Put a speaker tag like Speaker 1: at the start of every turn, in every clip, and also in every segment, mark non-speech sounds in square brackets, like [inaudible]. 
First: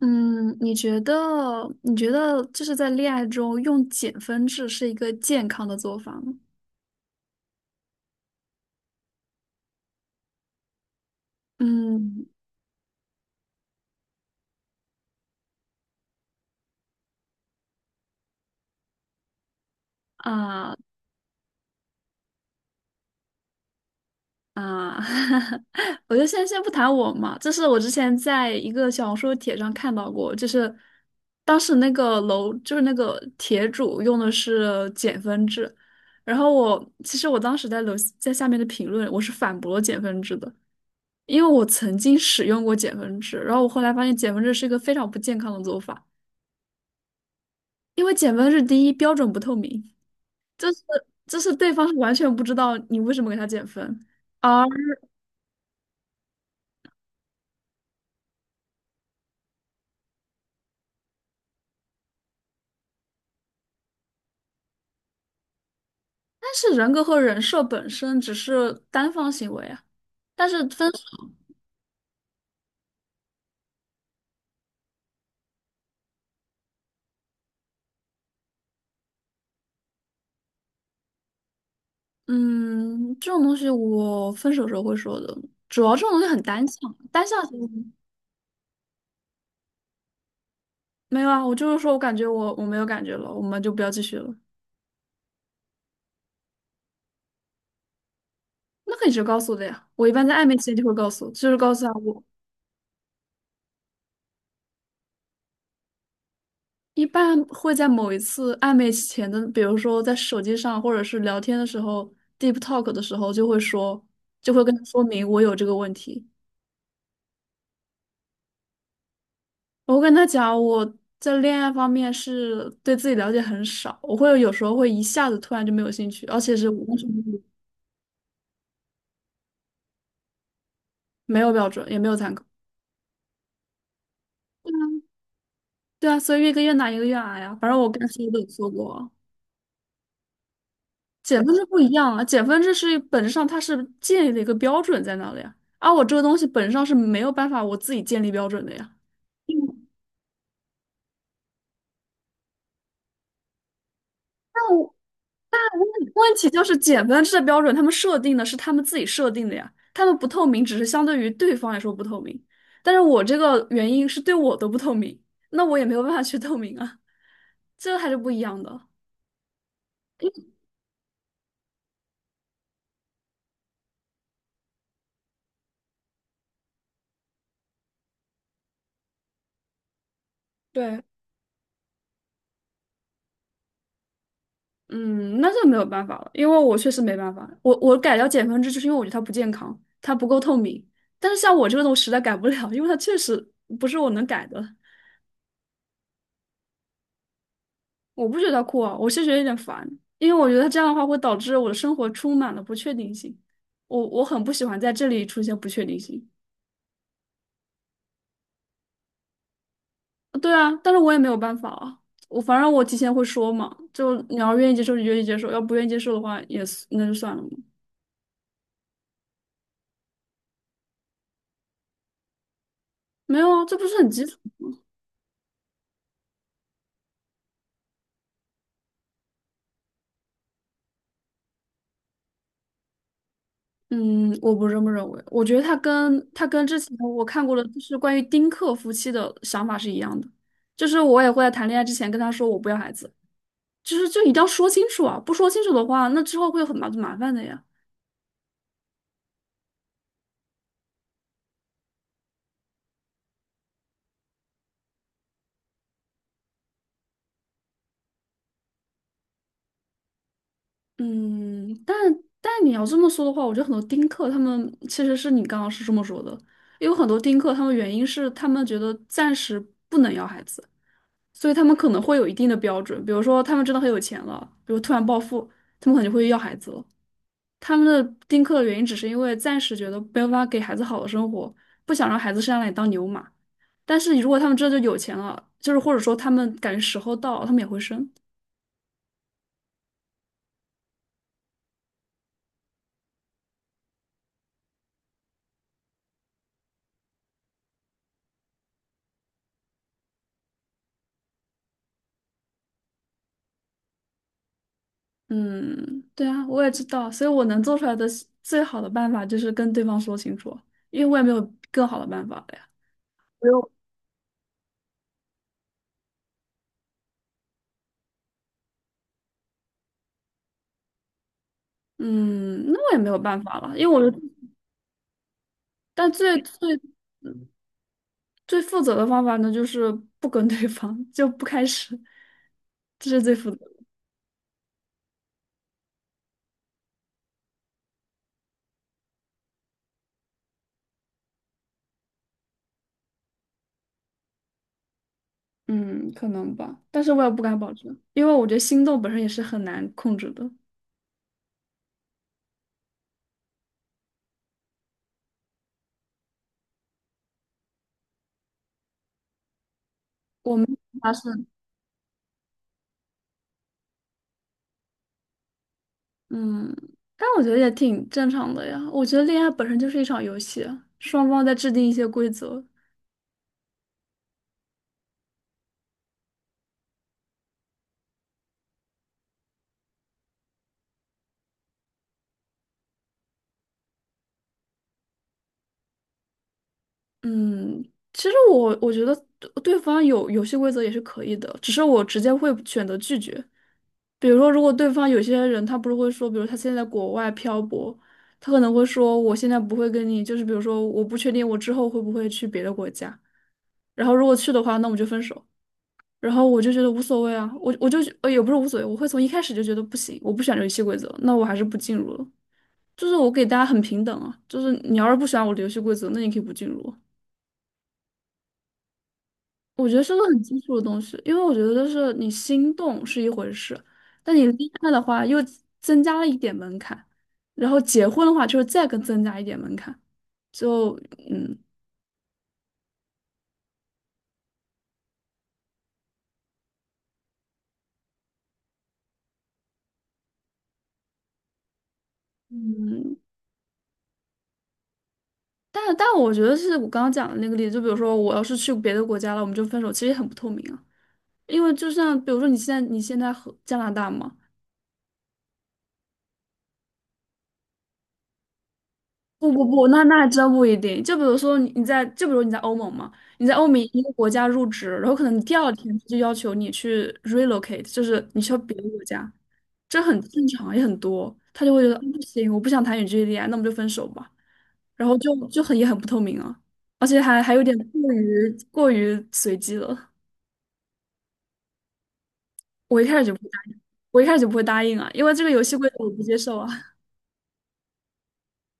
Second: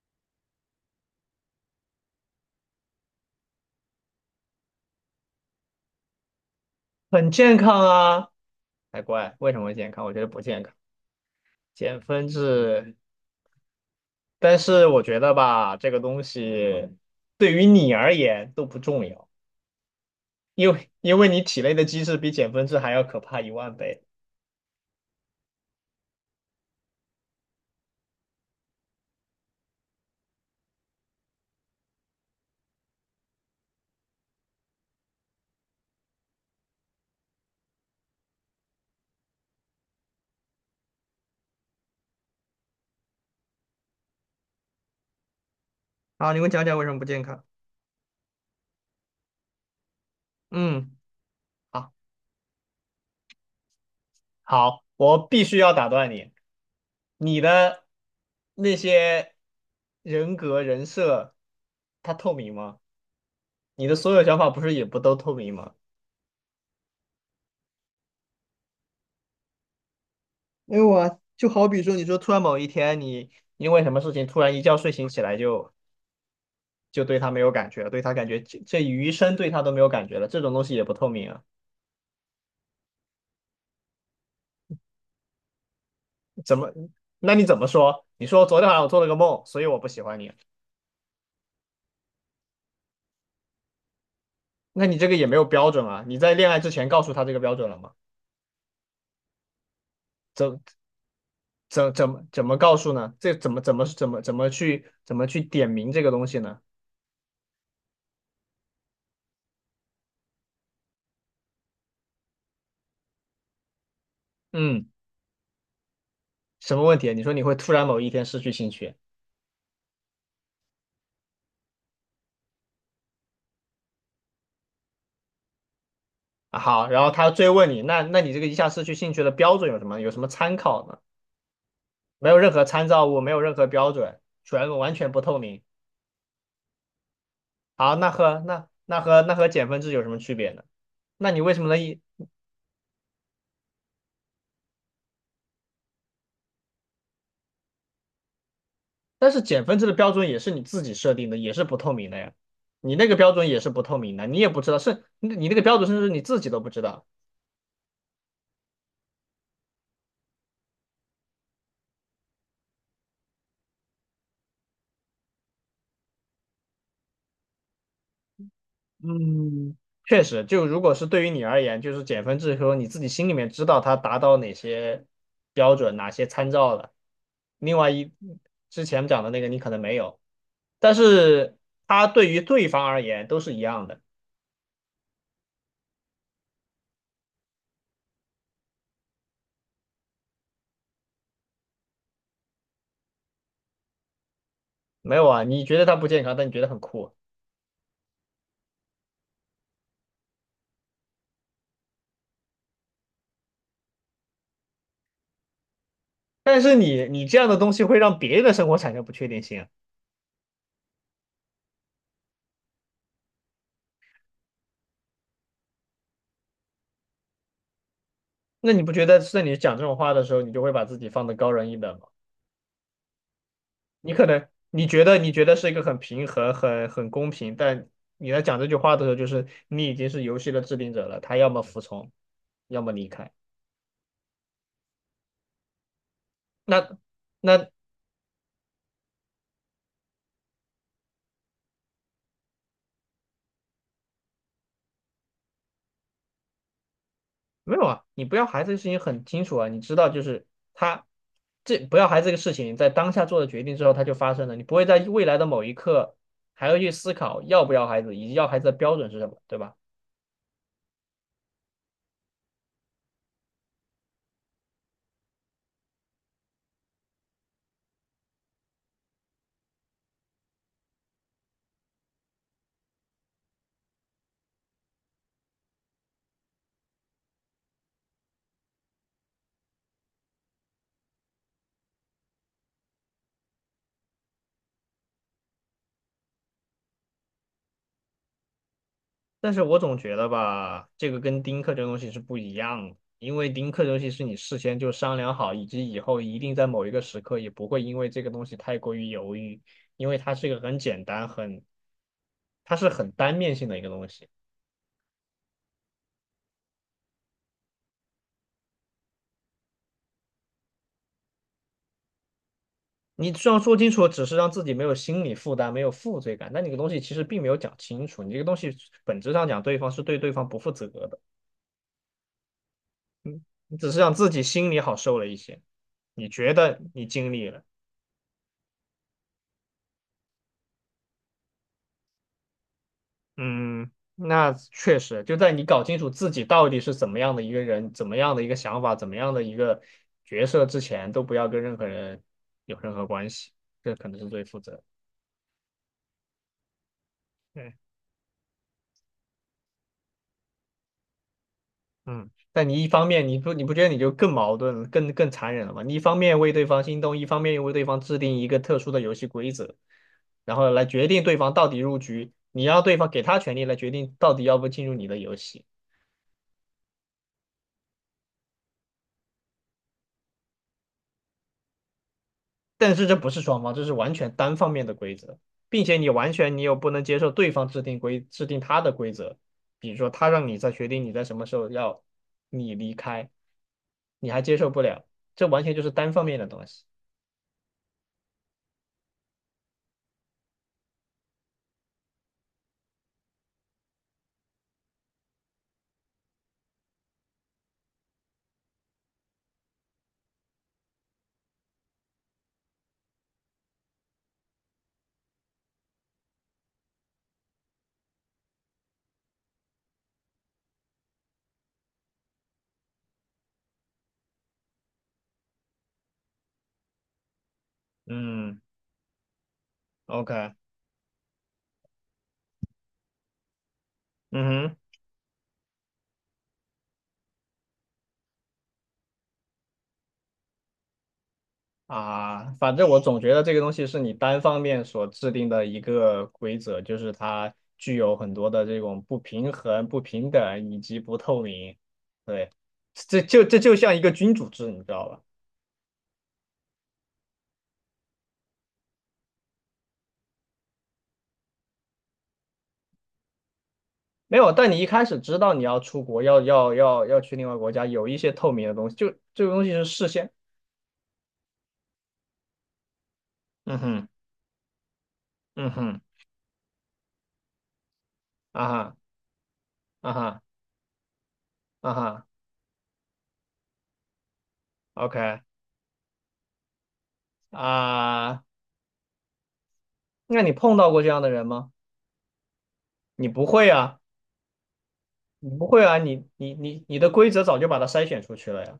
Speaker 1: 嗯，你觉得就是在恋爱中用减分制是一个健康的做法吗？
Speaker 2: 很健康啊，才怪！为什么健康？我觉得不健康，减
Speaker 1: 嗯
Speaker 2: 分制。但是我觉得吧，这个东西对于你而言都不重要，因
Speaker 1: 啊
Speaker 2: 为因为你体内的机制比减分制还要可怕一万倍。
Speaker 1: 啊，[laughs] 我就先不谈我嘛，这是我之前在一个小红书帖上看到过，就是当时那个楼就是那个帖主用的是减分制，然后我其实当时在下面的评论我是反驳减分制的，因为我曾经使用过减分制，然后我后来发现减分制是一个非常不健康的做法。
Speaker 2: 好，你给我讲讲为什么不健康？
Speaker 1: 因为减分是第一，标准不透明，就是
Speaker 2: 嗯，
Speaker 1: 就是对方
Speaker 2: 好，
Speaker 1: 是完全不知道你为什么给他减分，啊。
Speaker 2: 好，我必须要打断你。你的那些人格人设，它透明吗？你的所有想法不是也不都透明吗？
Speaker 1: 但是人格和人设本身只是单方行为啊，但是
Speaker 2: 没
Speaker 1: 分
Speaker 2: 有
Speaker 1: 手。
Speaker 2: 啊，就好比说，你说突然某一天你因为什么事情突然一觉睡醒起来就对他没有感觉了，对他感觉这余生对他都没有感觉了，这种东西也不透明啊。
Speaker 1: 嗯，这种东西我分手时候会说的，主要这种东西很
Speaker 2: 怎
Speaker 1: 单
Speaker 2: 么？
Speaker 1: 向，单
Speaker 2: 那
Speaker 1: 向
Speaker 2: 你
Speaker 1: 行
Speaker 2: 怎么
Speaker 1: 为。
Speaker 2: 说？你说昨天晚上我做了个梦，所以我不喜欢你。
Speaker 1: 没有啊，我就是说我感觉我没有感觉了，我们就不要继续了，
Speaker 2: 那你这个也没有标准啊。你在恋爱之前告诉他这个标准了吗？
Speaker 1: 那可以直接告诉的呀，我一般在暧昧期
Speaker 2: 怎
Speaker 1: 间就会告诉，就是告诉他
Speaker 2: 怎怎
Speaker 1: 我
Speaker 2: 么怎么告诉呢？这怎么去点明这个东西呢？
Speaker 1: 一般会在某一次暧昧前的，比如说在手机上或者是聊天的时候，deep talk 的时候，就会跟他
Speaker 2: 嗯，
Speaker 1: 说明我有这个问题。
Speaker 2: 什么问题啊？你说你会突然某一天失去兴趣？
Speaker 1: 我会跟他讲我在恋爱方面是对自己了解很少，我会有时候会一下子突然就没有兴趣，而且
Speaker 2: 啊
Speaker 1: 是我
Speaker 2: 好，
Speaker 1: 完
Speaker 2: 然
Speaker 1: 全
Speaker 2: 后他追问你，那你这个一下失去兴趣的标准有什么？有什么参考呢？
Speaker 1: 没有标准，也没有
Speaker 2: 没
Speaker 1: 参
Speaker 2: 有
Speaker 1: 考。
Speaker 2: 任何参照物，没有任何标准，
Speaker 1: 对
Speaker 2: 全完
Speaker 1: 啊，
Speaker 2: 全不透明。
Speaker 1: 对啊，所以越跟越难，一个越矮呀。反正我
Speaker 2: 好，
Speaker 1: 该
Speaker 2: 那
Speaker 1: 说的也
Speaker 2: 和
Speaker 1: 有
Speaker 2: 那
Speaker 1: 说过
Speaker 2: 那
Speaker 1: 啊。
Speaker 2: 和那和减分制有什么区别呢？那你
Speaker 1: 减分
Speaker 2: 为什
Speaker 1: 制
Speaker 2: 么
Speaker 1: 不
Speaker 2: 能
Speaker 1: 一
Speaker 2: 一？
Speaker 1: 样啊，减分制是本质上它是建立了一个标准在那里啊，而我这个东西本质上是没有办法我自己建立标准的呀。
Speaker 2: 但是减分制的标准也是你自己设定的，也是不透明的呀。你那个标准也是不透明的，你也
Speaker 1: 那
Speaker 2: 不知道，
Speaker 1: 我
Speaker 2: 是你那个标准甚至你
Speaker 1: 问
Speaker 2: 自
Speaker 1: 题
Speaker 2: 己都
Speaker 1: 就
Speaker 2: 不
Speaker 1: 是
Speaker 2: 知道。
Speaker 1: 减分制的标准，他们设定的是他们自己设定的呀，他们不透明，只是相对于对方来说不透明，但是我这个原因是对我的不透明，那我也没有办法去 [laughs] 透明啊，这还是不一样的。
Speaker 2: 嗯，确实，就如果是对于你而言，就是减分制说你自己心里面知道它达到哪些标准、哪些参照了。另外一之前讲的那个你可能没有，但
Speaker 1: 对。
Speaker 2: 是它对于对方而言都是一样的。
Speaker 1: 嗯，那这没有办法了，因为我确实没办法。我改掉减分制，就是因为我觉得它不健康，它不够透明。但是像我这个，种实在改不了，因为它确实不是我能改的。
Speaker 2: 没有啊，你觉得它不健康，但你觉得很酷。
Speaker 1: 我不觉得它酷啊，我是觉得有点烦，因为我觉得这样的话会导致我的生活充满了不确定性。我很不喜欢在这里出现不确定性。
Speaker 2: 但是你这样的东西会让别人的生活产生不确定性啊
Speaker 1: 对啊，但是我也没有办法啊。我反正我提前会说嘛，就你要愿意接受就愿意接受，要不愿意接受的话也是那就算了嘛。
Speaker 2: 那你不觉得在你讲这种话的时候，你就会把自己放得高人一等吗？
Speaker 1: 没有啊，这不是很
Speaker 2: 你
Speaker 1: 基
Speaker 2: 可
Speaker 1: 础。
Speaker 2: 能你觉得是一个很平衡、很公平，但你在讲这句话的时候，就是你已经是游戏的制定者了，他要么服从，要么离开。
Speaker 1: 嗯，我不这么认为。我觉得他跟之前
Speaker 2: 那
Speaker 1: 我看过的，
Speaker 2: 那
Speaker 1: 就是关于丁克夫妻的想法是一样的，就是我也会在谈恋爱之前跟他说我不要孩子，就是就一定要说清楚啊，不说清楚的话，那之后会有很麻烦的呀。
Speaker 2: 没有啊，你不要孩子的事情很清楚啊，你知道就是他这不要孩子这个事情在当下做的决定之后，它就发生了，你不会在未来的某一刻还要去思考要不要孩子，以及要孩子的标准是什么，对吧？
Speaker 1: 嗯，但你要这么说的话，我觉得很多丁克他们其实是你刚刚是这么说的，有很多丁克他们原因是他们觉得暂时不能要孩子，所以他们可能会有一定的标准，比如说他们真的很有钱了，比如突然暴富，他们可能就会要孩子了。他们的丁克的原因只是因为暂时觉得没有办法给孩子好的生活，不想让孩子生下来当牛马。但是如果他们真的就有钱了，就是或者说他们感觉时候到了，他们也会生。
Speaker 2: 但是我总觉得吧，这个跟丁克这个东西是不一样的，因为丁克这东西是你事先就商量好，以及以后一定在某一个时刻也不会因为这个东西太过于犹豫，因为它是一个很简单、它是很单面性的一个东西。
Speaker 1: 嗯，对啊，我也知道，所以我能做出来的最好的办法就是跟对方说清楚，因为我也没有更好的办法了呀。
Speaker 2: 你
Speaker 1: 不
Speaker 2: 虽然
Speaker 1: 用。
Speaker 2: 说清楚，只是让自己没有心理负担、没有负罪感，但你这个东西其实并没有讲清楚。你这个东西本质上讲，对方是对对方不负责的，
Speaker 1: 嗯，那我也没有办法了，
Speaker 2: 你
Speaker 1: 因为
Speaker 2: 只是
Speaker 1: 我
Speaker 2: 让
Speaker 1: 就，
Speaker 2: 自己心里好受了一些。
Speaker 1: 但
Speaker 2: 你
Speaker 1: 最
Speaker 2: 觉
Speaker 1: 最
Speaker 2: 得你尽力了，
Speaker 1: 最负责的方法呢，就是不跟对方，就不开始，这是最负责。
Speaker 2: 嗯，那确实，就在你搞清楚自己到底是怎么样的一个人，怎么样的一个想法，怎么样的一个角色之前，都不要跟任何人有任何关系，这可能是最负责。
Speaker 1: 嗯，可能吧，但是我也不敢保
Speaker 2: 对，
Speaker 1: 证，因为我觉得心动本身也是很难控制的。
Speaker 2: 嗯，但你一方面，你不觉得你就更矛盾了更残忍了吗？你一方面为对方心动，一方面又为对方制定一个特殊的游戏规则，
Speaker 1: 我
Speaker 2: 然
Speaker 1: 们
Speaker 2: 后来决
Speaker 1: 发是，
Speaker 2: 定对方到底入局，你要对方给他权利来决定到底要不进入你的游戏。
Speaker 1: 嗯，但我觉得也挺正常的呀。我觉得恋爱本身就是一场游戏啊双方在制定一些规则。
Speaker 2: 但是这不是双方，这是完全单方面的规则，并且你完全你又不能接受对方制定他的规则，比如说他让你在决定你在什么时候要你离开，你还接受不了，这完全就是单方面的东西。
Speaker 1: 嗯，其实我觉得对对方有游戏规则也是可以的，只是我直接会选择拒绝。比如说，如果对方有些人他不是会说，比如他现在在国外漂泊，他可能会说我现在不会跟你，就是比如说我不确定我之后会不会去别的国家。然后如果去的话，那我们就分手。然后我就觉得无所谓啊，我我就呃也不是无所谓，我会从一开始就觉得不行，我不喜欢这游戏规则，那我还是不进入了。就是我给大家很平等啊，就是你要是不喜欢我的游戏规则，那你可以不进入。
Speaker 2: 嗯
Speaker 1: 我觉得是个很
Speaker 2: ，OK，
Speaker 1: 基础的东西，因为我觉得就是你心动是一回事，但你
Speaker 2: 嗯
Speaker 1: 恋
Speaker 2: 哼，
Speaker 1: 爱的话又增加了一点门槛，然后结婚的话就是再更增加一点门槛，就嗯
Speaker 2: 啊，反正我总觉得这个东西是你单方面所制定的一个规则，就是它具有很多的这种不平衡、不平等以及不透明。对，
Speaker 1: 嗯。
Speaker 2: 这就像一个君主制，你知道吧？
Speaker 1: 但我觉得是我刚刚讲的那个例子，就比如说我要是去别的国家了，我们就分手，其实也很不透明啊。因为就像比如说你现在和加拿大嘛，
Speaker 2: 没有，但你一开始知道你要出国，要去另外国家，有一些透明的东西，就这个
Speaker 1: 不不
Speaker 2: 东西是
Speaker 1: 不，那
Speaker 2: 事
Speaker 1: 那还
Speaker 2: 先。
Speaker 1: 真不一定。就比如说你你在就比如你在欧盟嘛，你在欧盟
Speaker 2: 嗯
Speaker 1: 一
Speaker 2: 哼，
Speaker 1: 个国家入职，然后可能你第二
Speaker 2: 嗯
Speaker 1: 天
Speaker 2: 哼，
Speaker 1: 就要求你去 relocate，就是你去到
Speaker 2: 啊
Speaker 1: 别的
Speaker 2: 哈，
Speaker 1: 国家，这
Speaker 2: 啊
Speaker 1: 很
Speaker 2: 哈，
Speaker 1: 正常也很多。他就会觉
Speaker 2: 啊
Speaker 1: 得不
Speaker 2: 哈
Speaker 1: 行，我不想谈远距离恋爱，那我们就分手吧。然后就
Speaker 2: ，OK
Speaker 1: 就很也很不透明啊，而且还有点过
Speaker 2: 啊，
Speaker 1: 于过于随机了。
Speaker 2: 那你碰到过这样的人吗？
Speaker 1: 我一开始
Speaker 2: 你
Speaker 1: 就不
Speaker 2: 不
Speaker 1: 答
Speaker 2: 会
Speaker 1: 应，
Speaker 2: 啊，
Speaker 1: 我一开始就不会答应啊，因为这个
Speaker 2: 你
Speaker 1: 游
Speaker 2: 不
Speaker 1: 戏
Speaker 2: 会
Speaker 1: 规则
Speaker 2: 啊，
Speaker 1: 我不
Speaker 2: 你
Speaker 1: 接
Speaker 2: 你
Speaker 1: 受啊。
Speaker 2: 你
Speaker 1: [laughs]
Speaker 2: 你的规则早就把它筛选出去了呀，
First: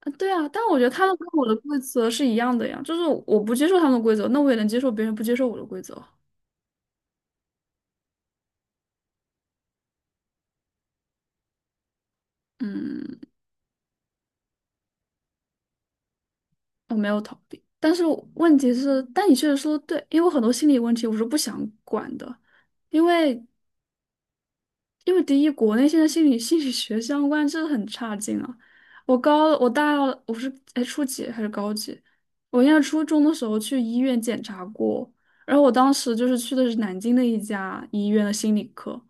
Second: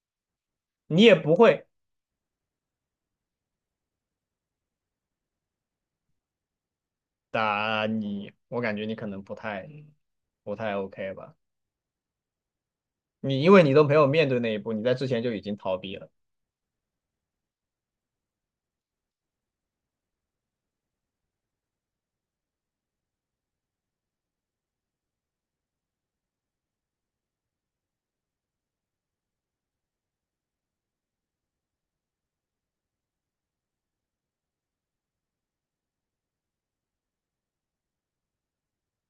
Speaker 1: 啊对啊，但我觉得
Speaker 2: 你
Speaker 1: 他
Speaker 2: 也
Speaker 1: 们跟
Speaker 2: 不
Speaker 1: 我的
Speaker 2: 会，
Speaker 1: 规则是一样的呀，就是我不接受他们的规则，那我也能接受别人不接受我的规则。
Speaker 2: 打你我感觉你可能不太 OK 吧，
Speaker 1: 嗯，
Speaker 2: 你因为你都没有面对那一步，你在之前就已经逃避了。
Speaker 1: 我没有逃避，但是我问题是，但你确实说的对，因为我很多心理问题我是不想管的，因为因为第一，国内现在心理学相关真的很差劲啊！我高我大二我是初几还是高几？我应该初中的时候去医院检查过，然后我当时就是去的是南京的一家医院的心理科，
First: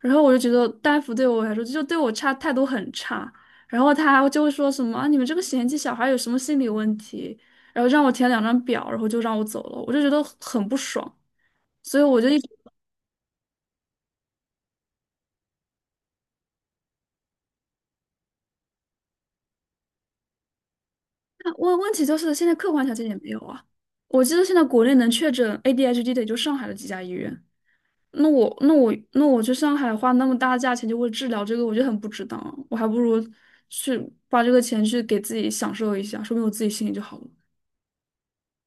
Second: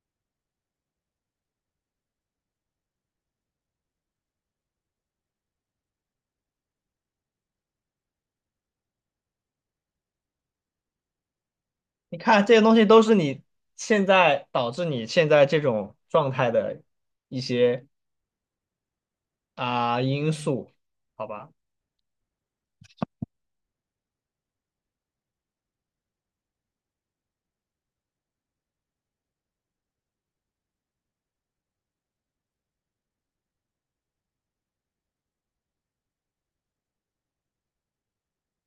Speaker 1: 然后我就觉得大夫对我来说就对我差态度很差，然后他就会说什么啊你们这个嫌弃小孩有什么心理问题，然后让我填两张表，然后就让我走了，我就觉得很不爽，所以
Speaker 2: 你
Speaker 1: 我就一。
Speaker 2: 看这些东西都是你现在导致你现在这种状态的一些啊、因素，好吧？
Speaker 1: 问题就是现在客观条件也没有啊。我记得现在国内能确诊 ADHD 的也就上海的几家医院。那我去上海花那么大的价钱就为治疗这个，我就很不值当啊我还不如去花这个钱去给自己享受一下，说明我自己心里就好了。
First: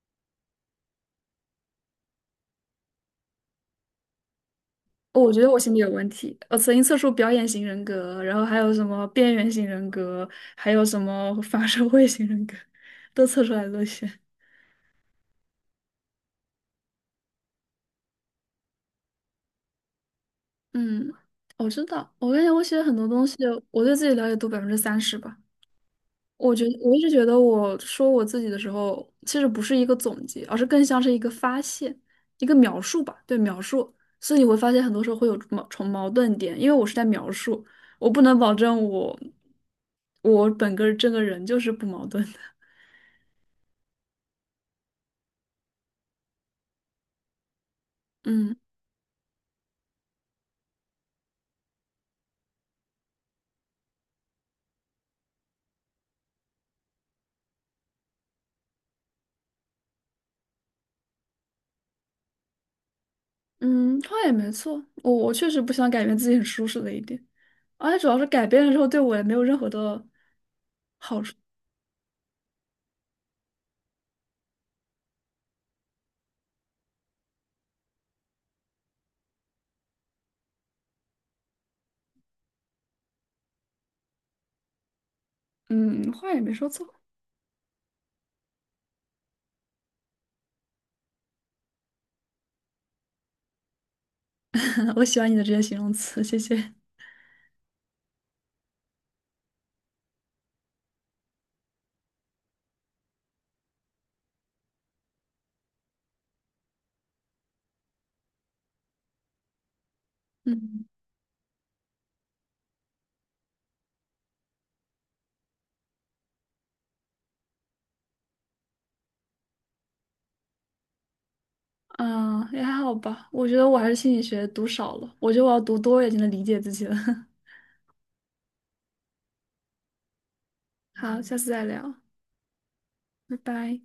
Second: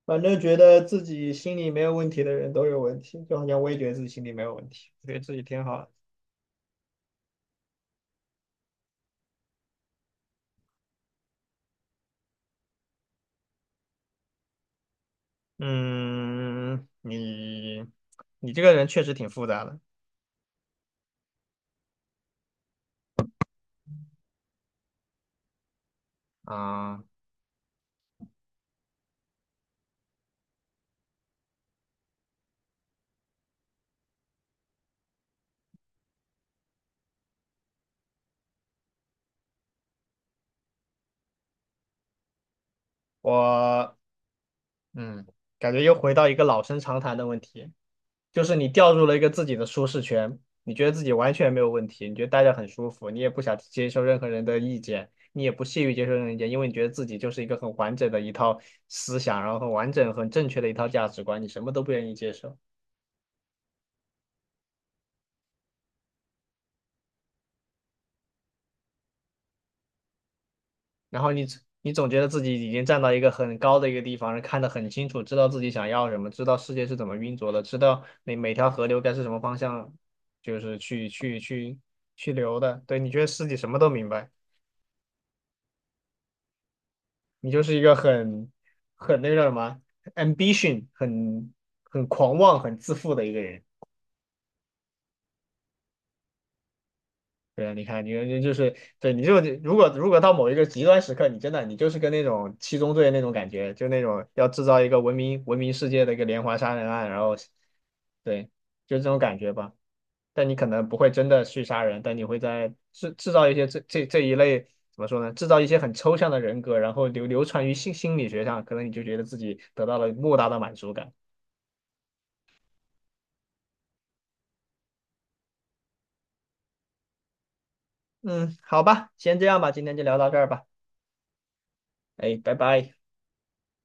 Speaker 2: 反正觉得自己心里没有问题的人都有问题，就好像我也觉得自己心里没有问题，我觉得
Speaker 1: 哦我
Speaker 2: 自
Speaker 1: 觉
Speaker 2: 己
Speaker 1: 得我
Speaker 2: 挺
Speaker 1: 心里
Speaker 2: 好
Speaker 1: 有
Speaker 2: 的。
Speaker 1: 问题，我曾经测出表演型人格，然后还有什么边缘型人格，还有什么 [laughs] 反社会型人格，都测出来了些。
Speaker 2: 嗯，你这个人确实挺复杂的
Speaker 1: 嗯，我知道，我感觉我写很多东西，我对自己了解度30%吧。我觉得我一
Speaker 2: 啊、
Speaker 1: 直觉得，我说我自己的时候，其实不是一个总结，而是更像是一个发现，一个描述吧。对，描述。所以你会发现，很多时候会有矛盾点，因为我是在描述，我不能保证我这个人就是不矛盾的。[laughs]
Speaker 2: 我嗯，感觉又回到一个老生常谈的问题，就
Speaker 1: 嗯
Speaker 2: 是你掉入了一个自己的舒适圈，你觉得自己完全没有问题，你觉得待着很舒服，你也不想接受任何人的意见，你也不屑于接受任何意见，因为你觉得自己就是一个很完整的一套思想，然后很完整、很正确的一套价值观，你什么都不愿意接受，
Speaker 1: 嗯，话也没错，我确实不想改变自己很舒适的一点，而且主要是改变了之后，对我也没有任何的，
Speaker 2: 然后你总觉得自己已经站到一个很高的一个地方，看得很清楚，知道自己想要什么，知道世界是怎么运作的，知道每条河流该是什么方向，就是去流的，对，你觉得自己什么都明白。
Speaker 1: 嗯，话也没说错。
Speaker 2: 你就是一个很那个叫什么啊 ambition，很狂妄、很自负的一个人。
Speaker 1: [laughs] 我喜欢你的这些形容词，谢谢。
Speaker 2: 对啊，你看，你就是对，你就如果到某一个极端时刻，你真的你就是跟那种七宗罪那种感觉，就那种要制造一个文明世界的一个连环杀人案，然后对，就这种感觉吧。但你可
Speaker 1: 嗯。
Speaker 2: 能不会真的去杀人，但你会在制造一些这一类怎么说呢？制造一些很抽象的人格，然后流传于心理学上，可能你就觉得自己得到了莫大的满足感。
Speaker 1: 嗯，也还好吧。我觉得我还是心理学读少了，我觉得我要读多一点才能理解自己了。[laughs]
Speaker 2: 嗯，好吧，先这样吧，今天就聊到这儿吧。
Speaker 1: 好，下次再聊，
Speaker 2: 哎，拜拜。
Speaker 1: 拜拜。